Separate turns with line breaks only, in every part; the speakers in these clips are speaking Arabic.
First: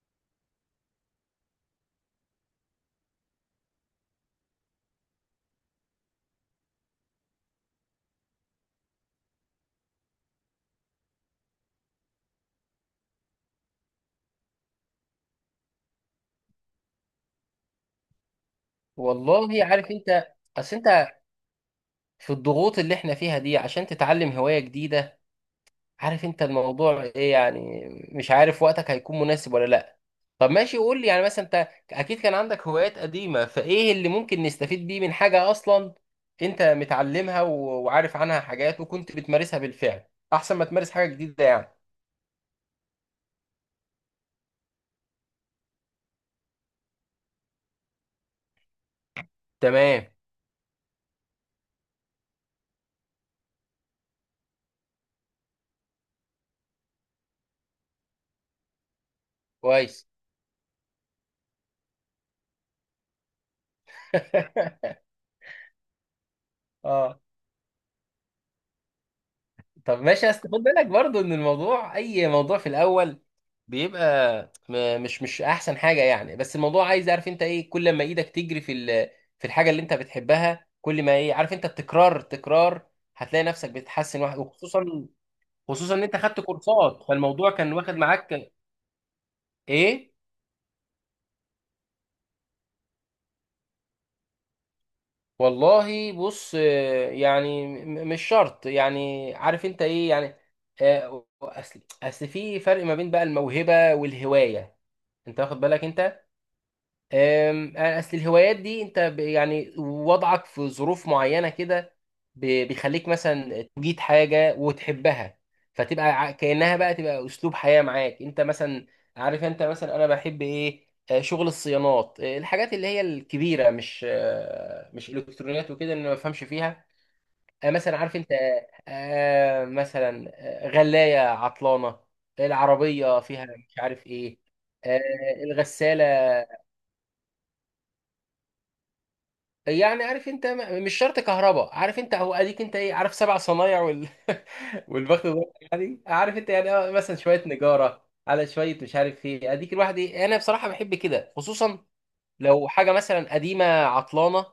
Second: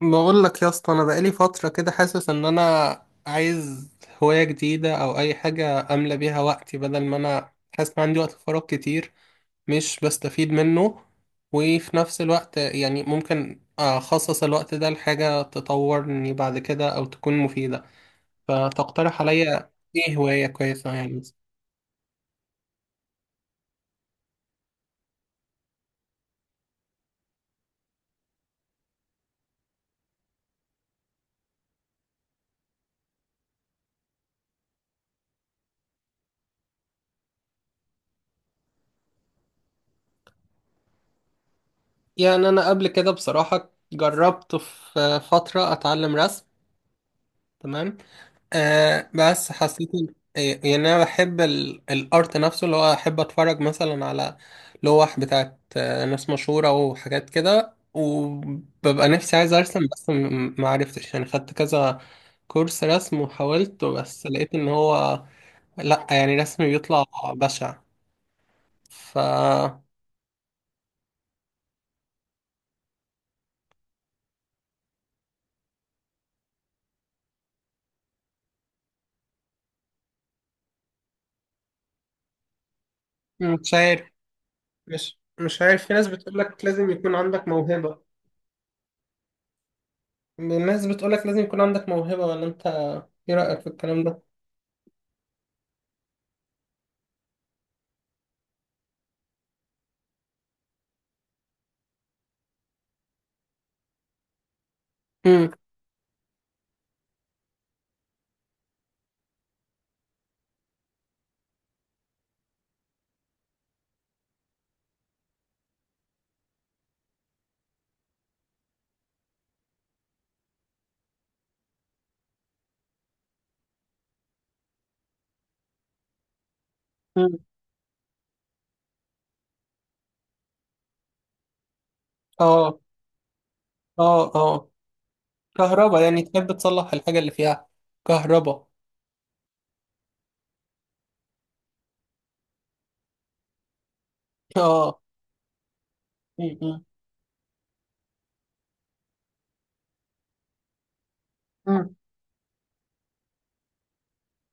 بقول لك يا اسطى، انا بقالي فتره كده حاسس ان انا عايز هوايه جديده او اي حاجه املى بيها وقتي، بدل ما انا حاسس ان عندي وقت فراغ كتير مش بستفيد منه. وفي نفس الوقت يعني ممكن اخصص الوقت ده لحاجه تطورني بعد كده او تكون مفيده. فتقترح
والله
عليا
عارف
ايه
انت.
هوايه
اصل
كويسه
انت
يعني؟
في الضغوط اللي احنا فيها دي، عشان تتعلم هواية جديدة، عارف انت الموضوع ايه، يعني مش عارف وقتك هيكون مناسب ولا لا. طب ماشي، قول لي يعني، مثلا انت اكيد كان عندك هوايات قديمة، فايه اللي ممكن نستفيد بيه من حاجة اصلا انت متعلمها وعارف عنها حاجات وكنت بتمارسها بالفعل، احسن ما تمارس حاجة جديدة يعني.
يعني انا قبل كده بصراحه جربت في فتره اتعلم رسم. تمام. آه، بس حسيت
تمام.
إن- إيه، يعني انا بحب الارت نفسه، اللي هو احب اتفرج مثلا على لوح بتاعت ناس مشهورة وحاجات كده، وببقى نفسي عايز ارسم،
كويس.
بس ما عرفتش. يعني خدت كذا كورس رسم وحاولت، بس لقيت ان هو لا، يعني رسمي بيطلع
اه.
بشع. ف
طب ماشي، بس خد بالك برضو ان الموضوع، اي موضوع في الاول بيبقى مش احسن حاجه يعني، بس الموضوع عايز، عارف انت ايه، كل ما ايدك تجري في في الحاجه اللي انت بتحبها، كل ما ايه، عارف انت، التكرار التكرار، هتلاقي نفسك
مش عارف.
بتتحسن واحد، وخصوصا،
مش عارف،
خصوصا
في
ان
ناس
انت خدت
بتقولك لازم
كورسات،
يكون عندك
فالموضوع كان واخد
موهبة.
معاك ايه.
الناس بتقولك لازم يكون عندك موهبة، ولا انت ايه رأيك في الكلام ده؟
والله بص. يعني مش شرط، يعني عارف انت ايه يعني. اصل في فرق ما بين بقى الموهبه والهوايه، انت
مم.
واخد بالك انت؟ اصل الهوايات دي انت يعني وضعك في ظروف معينه كده بيخليك مثلا تجيد حاجه وتحبها، فتبقى كانها بقى تبقى اسلوب حياه معاك انت مثلا. عارف انت مثلا، انا بحب ايه، شغل الصيانات، الحاجات اللي هي الكبيره، مش مش الكترونيات وكده اللي أنا ما بفهمش فيها. مثلا عارف انت، مثلا غلايه عطلانه،
اه،
العربيه فيها مش عارف
اه،
ايه،
اه.
آه،
كهربا،
الغساله.
يعني تحب تصلح الحاجة اللي فيها كهربا.
يعني عارف انت مش شرط كهرباء، عارف انت، اهو اديك انت ايه، عارف، سبع صنايع وال...
اه.
والبخت ده، يعني عارف انت، يعني
م.
اه مثلا شويه نجاره على شويه مش عارف ايه، اديك الواحد ايه، انا بصراحه بحب كده، خصوصا
مم.
لو حاجه مثلا قديمه عطلانه،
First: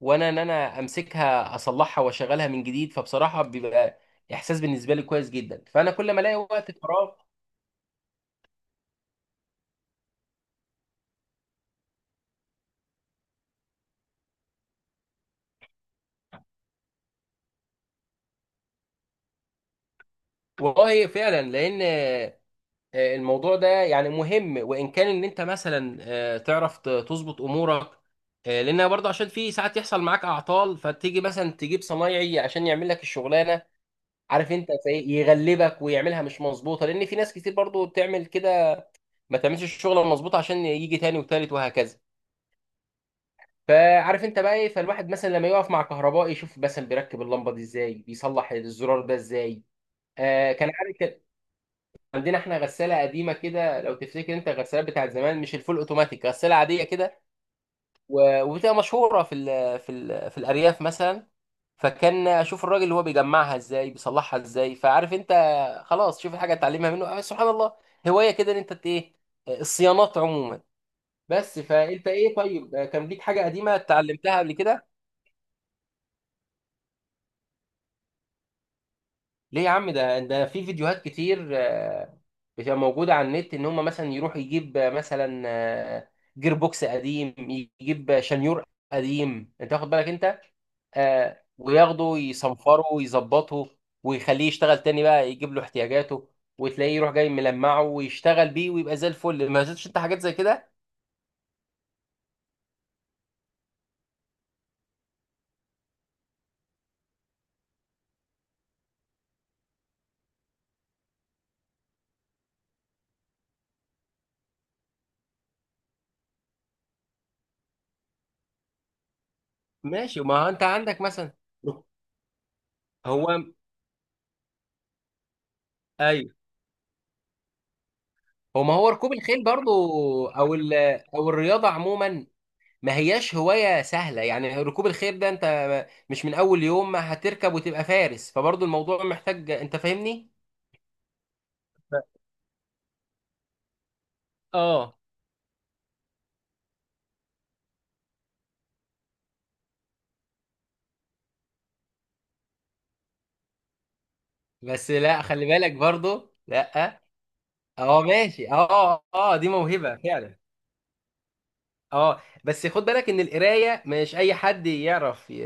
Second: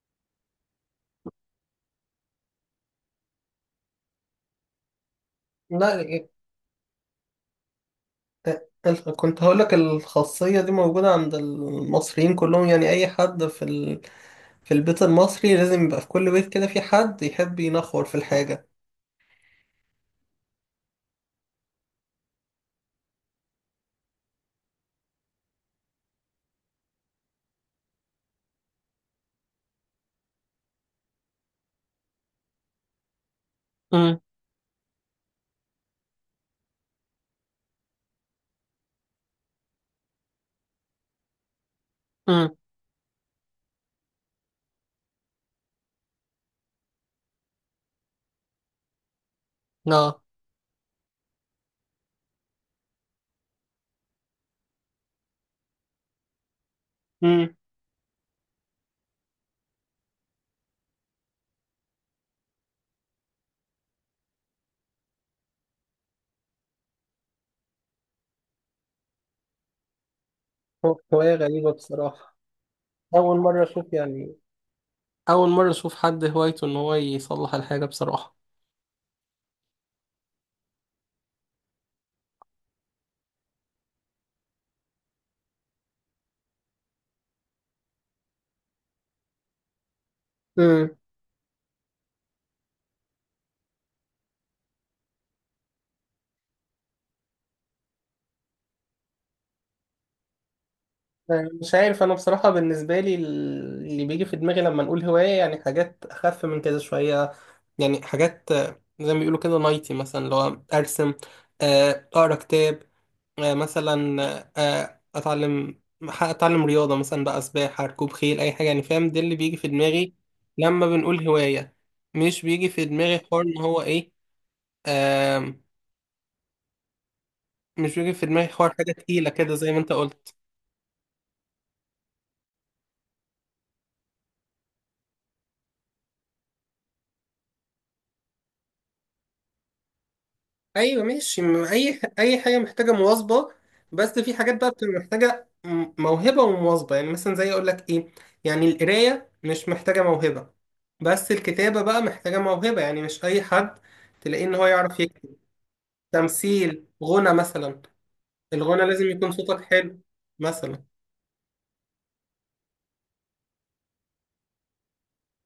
وانا ان انا امسكها اصلحها واشغلها من جديد، فبصراحه بيبقى احساس بالنسبه لي كويس جدا، فانا
لا،
كل ما الاقي وقت فراغ.
كنت هقولك الخاصية دي موجودة عند المصريين كلهم، يعني أي حد في في البيت المصري لازم يبقى في كل بيت كده في حد يحب ينخور في الحاجة.
والله فعلا، لان الموضوع ده يعني مهم، وان كان ان انت مثلا تعرف تظبط امورك، لان برضه عشان في ساعات يحصل معاك اعطال، فتيجي مثلا تجيب صنايعي عشان يعمل لك الشغلانه،
امم.
عارف انت، زي يغلبك ويعملها مش مظبوطه، لان في ناس كتير برضه بتعمل كده، ما تعملش الشغله المظبوطه عشان يجي تاني وتالت وهكذا،
امم.
فعارف انت بقى ايه، فالواحد مثلا لما يقف مع كهربائي يشوف مثلا بيركب اللمبه دي ازاي، بيصلح الزرار ده ازاي.
اه.
آه كان عارف. عندنا احنا غساله قديمه كده، لو تفتكر انت الغسالات بتاعت زمان، مش الفول اوتوماتيك، غساله عاديه كده،
امم.
وبتبقى مشهوره في الارياف مثلا، فكان اشوف الراجل اللي هو بيجمعها ازاي بيصلحها ازاي، فعارف انت، خلاص شوف الحاجه اتعلمها منه. آه سبحان الله، هوايه كده ان انت ايه، الصيانات عموما.
هواية
بس
غريبة
فانت ايه،
بصراحة.
طيب كان ليك
أول
حاجه
مرة
قديمه
أشوف يعني.
اتعلمتها قبل كده؟
أول مرة أشوف حد هوايته إن هو يصلح الحاجة بصراحة.
ليه يا عم، ده في فيديوهات كتير، بتبقى موجودة على النت، إن هم مثلا يروح يجيب مثلا جير بوكس قديم، يجيب شنيور قديم، أنت واخد بالك أنت، وياخده يصنفره ويظبطه، ويخليه يشتغل تاني بقى، يجيب له احتياجاته، وتلاقيه يروح جاي ملمعه ويشتغل بيه ويبقى زي الفل. ما شفتش انت حاجات زي كده؟
مش عارف، انا بصراحة بالنسبة لي اللي بيجي في دماغي لما نقول هواية يعني حاجات اخف من كده شوية. يعني حاجات زي ما بيقولوا كده، نايتي مثلا، اللي هو ارسم، اقرا كتاب، مثلا، اتعلم رياضة، مثلا بقى سباحة، ركوب خيل، اي حاجة. يعني فاهم؟ ده اللي بيجي في دماغي
ماشي، ما هو انت
لما
عندك
بنقول
مثلا.
هواية. مش بيجي في دماغي حوار
هو.
ان هو ايه. آم،
ايوه.
مش بيجي في دماغي
هو
حوار
ما هو
حاجة
ركوب
تقيلة
الخيل
كده زي
برضو،
ما انت قلت.
او ال...، او الرياضه عموما، ما هياش هواية سهلة، يعني ركوب الخيل ده انت مش من اول يوم ما هتركب وتبقى فارس، فبرضه الموضوع محتاج، انت فاهمني.
ايوه ماشي. اي حاجه محتاجه مواظبه، بس في حاجات بقى
اه،
بتبقى محتاجه موهبه ومواظبه. يعني مثلا زي، اقول لك ايه، يعني القرايه مش محتاجه موهبه، بس الكتابه بقى محتاجه موهبه. يعني مش اي حد تلاقيه ان هو
بس
يعرف
لا،
يكتب.
خلي بالك برضه، لا.
تمثيل، غنى مثلا،
اه ماشي،
الغنى
اه
لازم يكون
اه، دي
صوتك
موهبة
حلو
فعلا.
مثلا.
اه، بس خد بالك ان القراية مش اي حد يعرف ي...،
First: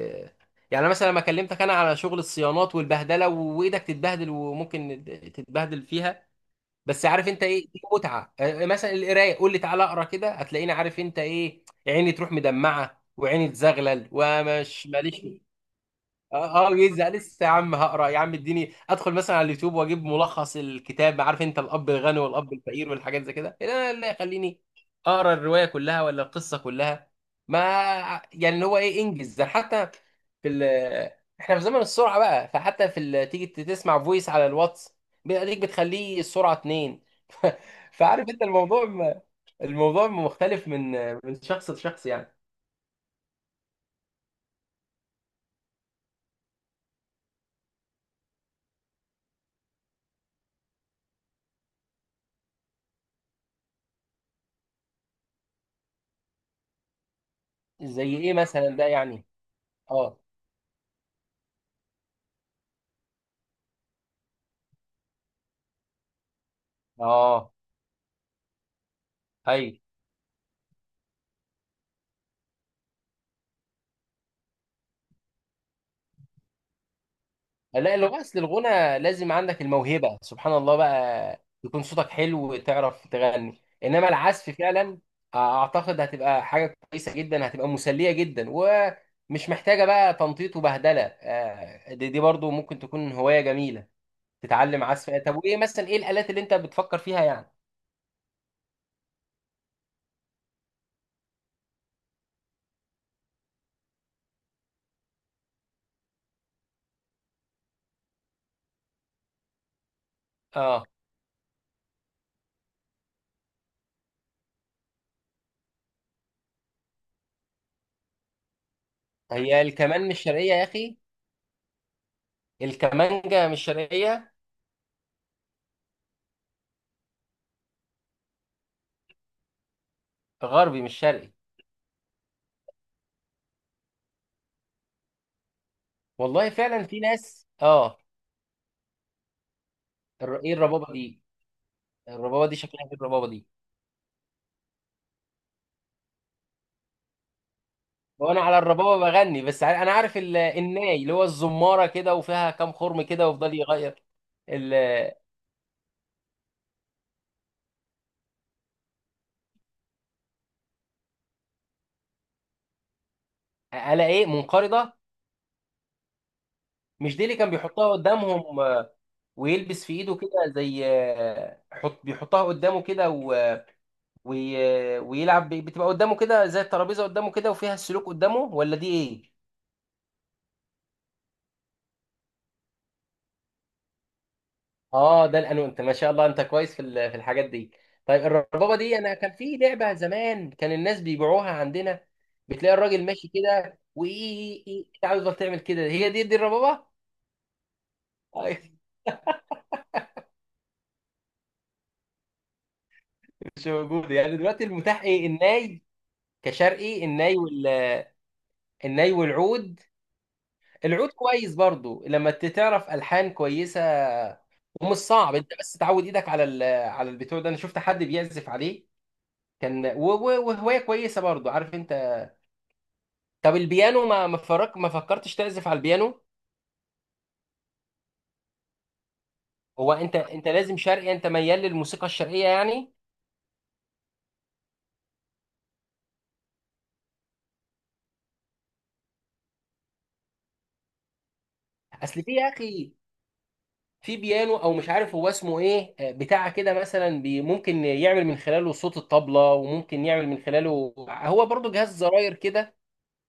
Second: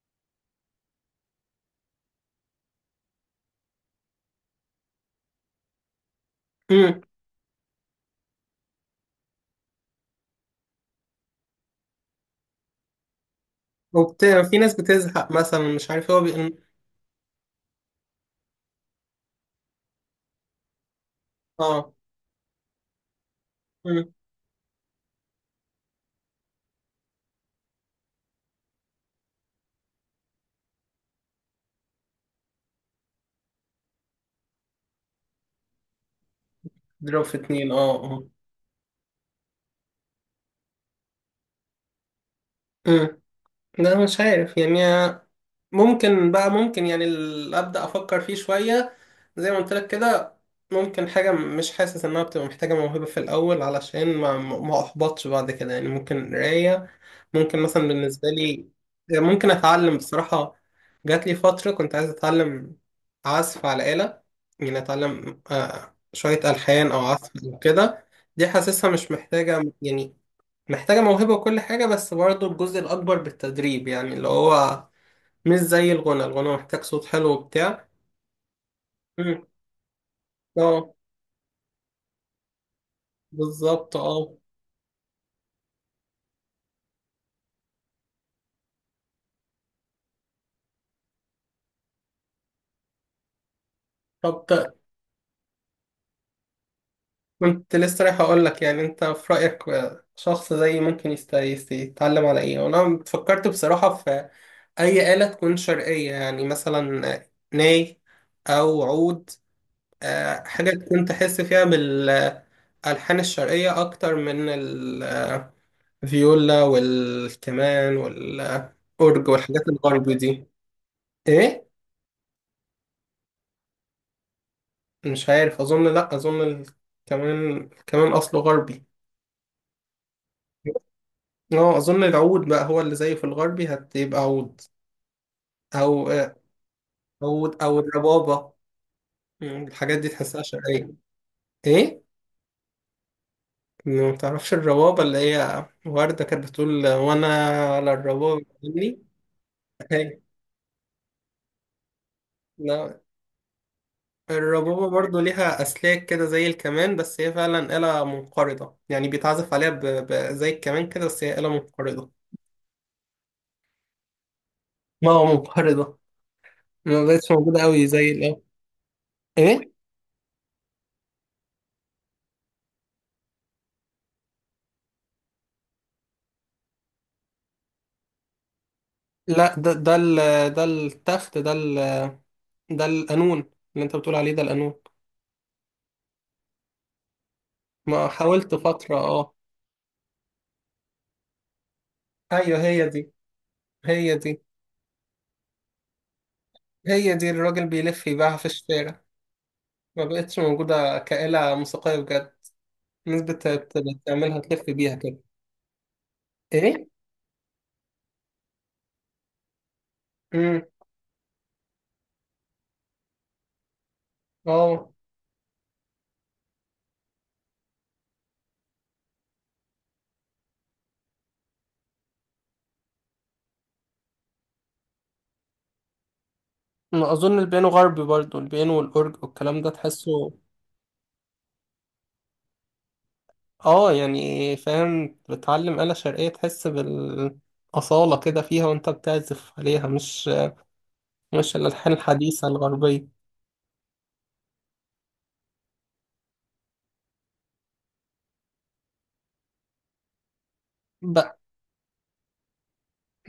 يعني مثلا لما كلمتك انا على شغل الصيانات والبهدلة، وايدك تتبهدل وممكن تتبهدل فيها،
امم.
بس عارف انت ايه، دي متعه. مثلا القرايه، قول لي تعالى اقرا كده، هتلاقيني، عارف انت ايه، عيني تروح مدمعه وعيني تزغلل
في ناس
ومش
بتزهق
ماليش.
مثلا، مش عارف هو
اه، يزهق لسه يا عم، هقرا يا عم، اديني ادخل مثلا على اليوتيوب واجيب ملخص الكتاب، عارف انت، الاب
اه.
الغني والاب الفقير والحاجات زي كده. لا لا،
امم.
يخليني اقرا الروايه كلها ولا القصه كلها، ما، يعني اللي هو ايه، انجز ده حتى في ال، احنا في زمن السرعه بقى، فحتى في ال... تيجي تسمع فويس على الواتس بيديك بتخليه السرعه اتنين.
ضرب في اتنين، اه، اه.
فعارف انت الموضوع الموضوع مختلف من شخص لشخص يعني.
امم. لا، مش عارف يعني. ممكن بقى، ممكن يعني ابدا افكر فيه شويه، زي ما قلت لك كده. ممكن حاجه مش حاسس انها بتبقى محتاجه موهبه في الاول، علشان ما احبطش بعد كده. يعني ممكن قرايه. ممكن مثلا
زي
بالنسبه
ايه
لي،
مثلا ده يعني.
ممكن اتعلم
اه
بصراحه. جات لي فتره كنت عايز اتعلم عزف على آلة. يعني اتعلم شويه الحان او عزف
اه.
وكده. دي حاسسها مش محتاجه،
ايوه.
يعني محتاجه موهبه وكل حاجه، بس برضو الجزء الاكبر بالتدريب. يعني اللي هو مش زي الغنى، الغنى محتاج صوت حلو وبتاع.
لا، اللغة أصل الغنى لازم
مم.
عندك الموهبة، سبحان الله
اه.
بقى، يكون صوتك حلو وتعرف تغني،
بالظبط،
إنما
اه.
العزف فعلا أعتقد هتبقى حاجة كويسة جدا، هتبقى مسلية جدا ومش محتاجة بقى تنطيط وبهدلة، دي برضو ممكن تكون هواية جميلة،
طب ت-
تتعلم عزف. طب وإيه مثلا، إيه الآلات اللي أنت بتفكر فيها يعني؟
كنت لسه رايح اقول لك، يعني انت في رايك شخص زيي ممكن يتعلم على ايه. وانا فكرت بصراحه في اي آلة تكون شرقيه، يعني مثلا ناي او عود، حاجه
آه.
تكون تحس فيها بالالحان الشرقيه اكتر من الفيولا والكمان والاورج والحاجات
هي الكمان
الغربي
مش
دي.
شرقية يا أخي،
ايه؟
الكمانجة مش شرقية.
مش عارف، اظن، لا اظن كمان اصله غربي.
غربي مش شرقي.
اه، اظن العود بقى هو اللي زيه في الغربي هتبقى عود، او
والله فعلا، في ناس
عود او
آه.
الربابة. الحاجات دي تحسها
إيه
شرقية.
الربابة دي؟
ايه؟
الربابه دي شكلها ايه الربابه دي؟
ما تعرفش الربابة اللي هي وردة كانت بتقول: وانا على
وانا
الربابة
على الربابه
مني.
بغني، بس انا عارف
هي.
الناي اللي هو الزماره كده وفيها كام
لا،
خرم كده ويفضل يغير
الربابة
ال-
برضو ليها أسلاك كده زي الكمان، بس هي فعلا آلة منقرضة. يعني بيتعزف عليها زي الكمان كده، بس هي آلة منقرضة.
على ايه منقرضه؟
ما هو منقرضة، ما
مش دي
بقتش
اللي كان
موجودة أوي
بيحطها
زي الأول.
قدامهم،
ايه؟
ويلبس في ايده كده زي، حط بيحطها قدامه كده ويلعب بتبقى قدامه كده زي الترابيزه قدامه كده وفيها السلوك قدامه، ولا دي ايه؟
لا، ده التخت، ده القانون. اللي انت بتقول عليه ده القانون.
اه ده الانو، انت ما شاء الله، انت كويس في في الحاجات دي.
ما
طيب
حاولت
الربابه
فترة،
دي، انا كان
اه.
في لعبه زمان كان الناس بيبيعوها عندنا،
ايوه
بتلاقي
هي
الراجل
دي،
ماشي كده
هي دي،
وايه، إيه، انت عاوز، بس تعمل كده، هي دي الربابه.
هي دي الراجل بيلف يبيعها في
طيب.
الشارع. ما بقتش موجودة كآلة موسيقية بجد. الناس
مش موجوده يعني
بتعملها تلف
دلوقتي؟
بيها
المتاح
كده.
ايه، الناي؟
ايه؟
كشرقي الناي وال، الناي والعود.
امم.
العود كويس برضو لما تعرف الحان كويسه،
اه،
ومش صعب، انت بس تعود ايدك على ال...، على البتوع ده، انا شفت حد بيعزف عليه، كان وهوايه كويسه برضو عارف انت. طب البيانو، ما فرق، ما فكرتش تعزف على البيانو؟
ما اظن البيانو غربي برضو. البيانو والاورج والكلام ده
هو انت
تحسه.
انت لازم شرقي، انت ميال للموسيقى الشرقيه يعني.
اه يعني، فاهم. بتعلم آلة شرقية تحس بالأصالة كده فيها وانت بتعزف عليها، مش الألحان
اصل في
الحديثة
يا اخي،
الغربية.
في بيانو او مش عارف هو اسمه ايه، بتاع كده مثلا، بي ممكن يعمل من خلاله صوت الطبله، وممكن يعمل من خلاله
بقى،
هو برضو جهاز زراير كده.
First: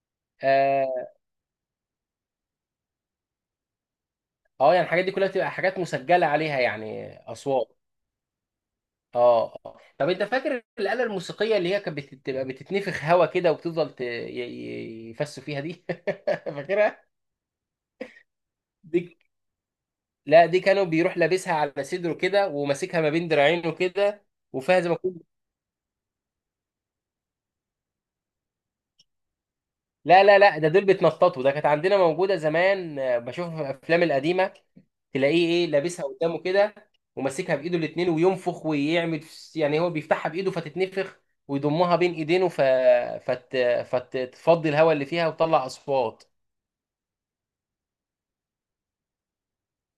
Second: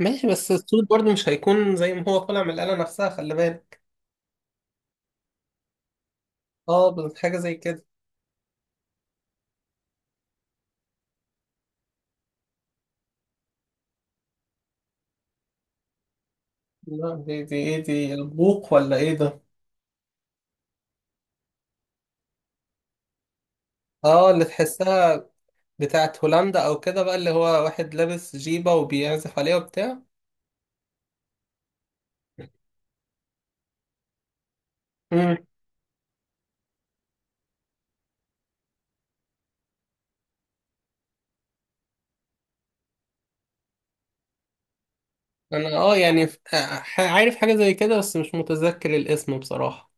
ماشي، بس الصوت
اه،
برضه مش هيكون زي ما هو طالع من الآلة نفسها، خلي بالك.
يعني الحاجات دي كلها بتبقى حاجات مسجله عليها
اه،
يعني
بس حاجة زي
اصوات.
كده.
اه آه. طب انت فاكر الآلة الموسيقية اللي هي كانت بتبقى بتتنفخ هوا كده، وبتفضل يفسوا فيها دي؟ فاكرها؟
لا، دي البوق ولا
دي،
ايه ده؟
لا، دي كانوا بيروح لابسها على صدره كده، وماسكها ما بين دراعينه كده،
اه، اللي
وفيها زي ما كنت.
تحسها بتاعت هولندا او كده بقى، اللي هو واحد لابس جيبة وبيعزف عليها وبتاع.
لا لا لا، ده دول بيتنططوا، ده كانت عندنا موجودة زمان، بشوفها في الأفلام القديمة،
امم.
تلاقيه ايه لابسها قدامه كده، وماسكها بإيده الاتنين وينفخ ويعمل يعني هو بيفتحها بإيده فتتنفخ، ويضمها بين إيدينه فت... فتفضي الهواء اللي فيها وتطلع
انا، اه
أصوات.
يعني، عارف حاجة زي كده، بس مش متذكر الاسم بصراحة.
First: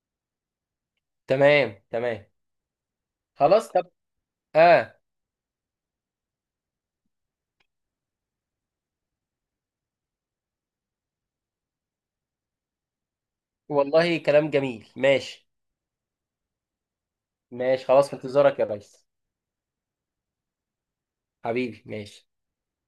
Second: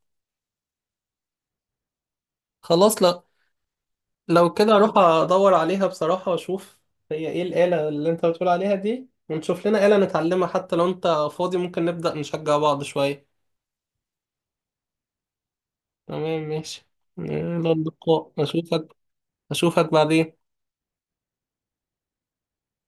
تمام تمام.
خلاص. لا،
خلاص طب.
لو كده اروح
آه.
ادور عليها بصراحة واشوف. هي ايه الآلة اللي انت بتقول عليها دي، ونشوف لنا آلة نتعلمها. حتى لو انت فاضي ممكن نبدأ نشجع بعض شوية.
والله كلام جميل، ماشي.
تمام، ماشي. يلا
ماشي خلاص، في
اللقاء،
انتظارك يا
اشوفك.
ريس.
اشوفك بعدين.
حبيبي، ماشي.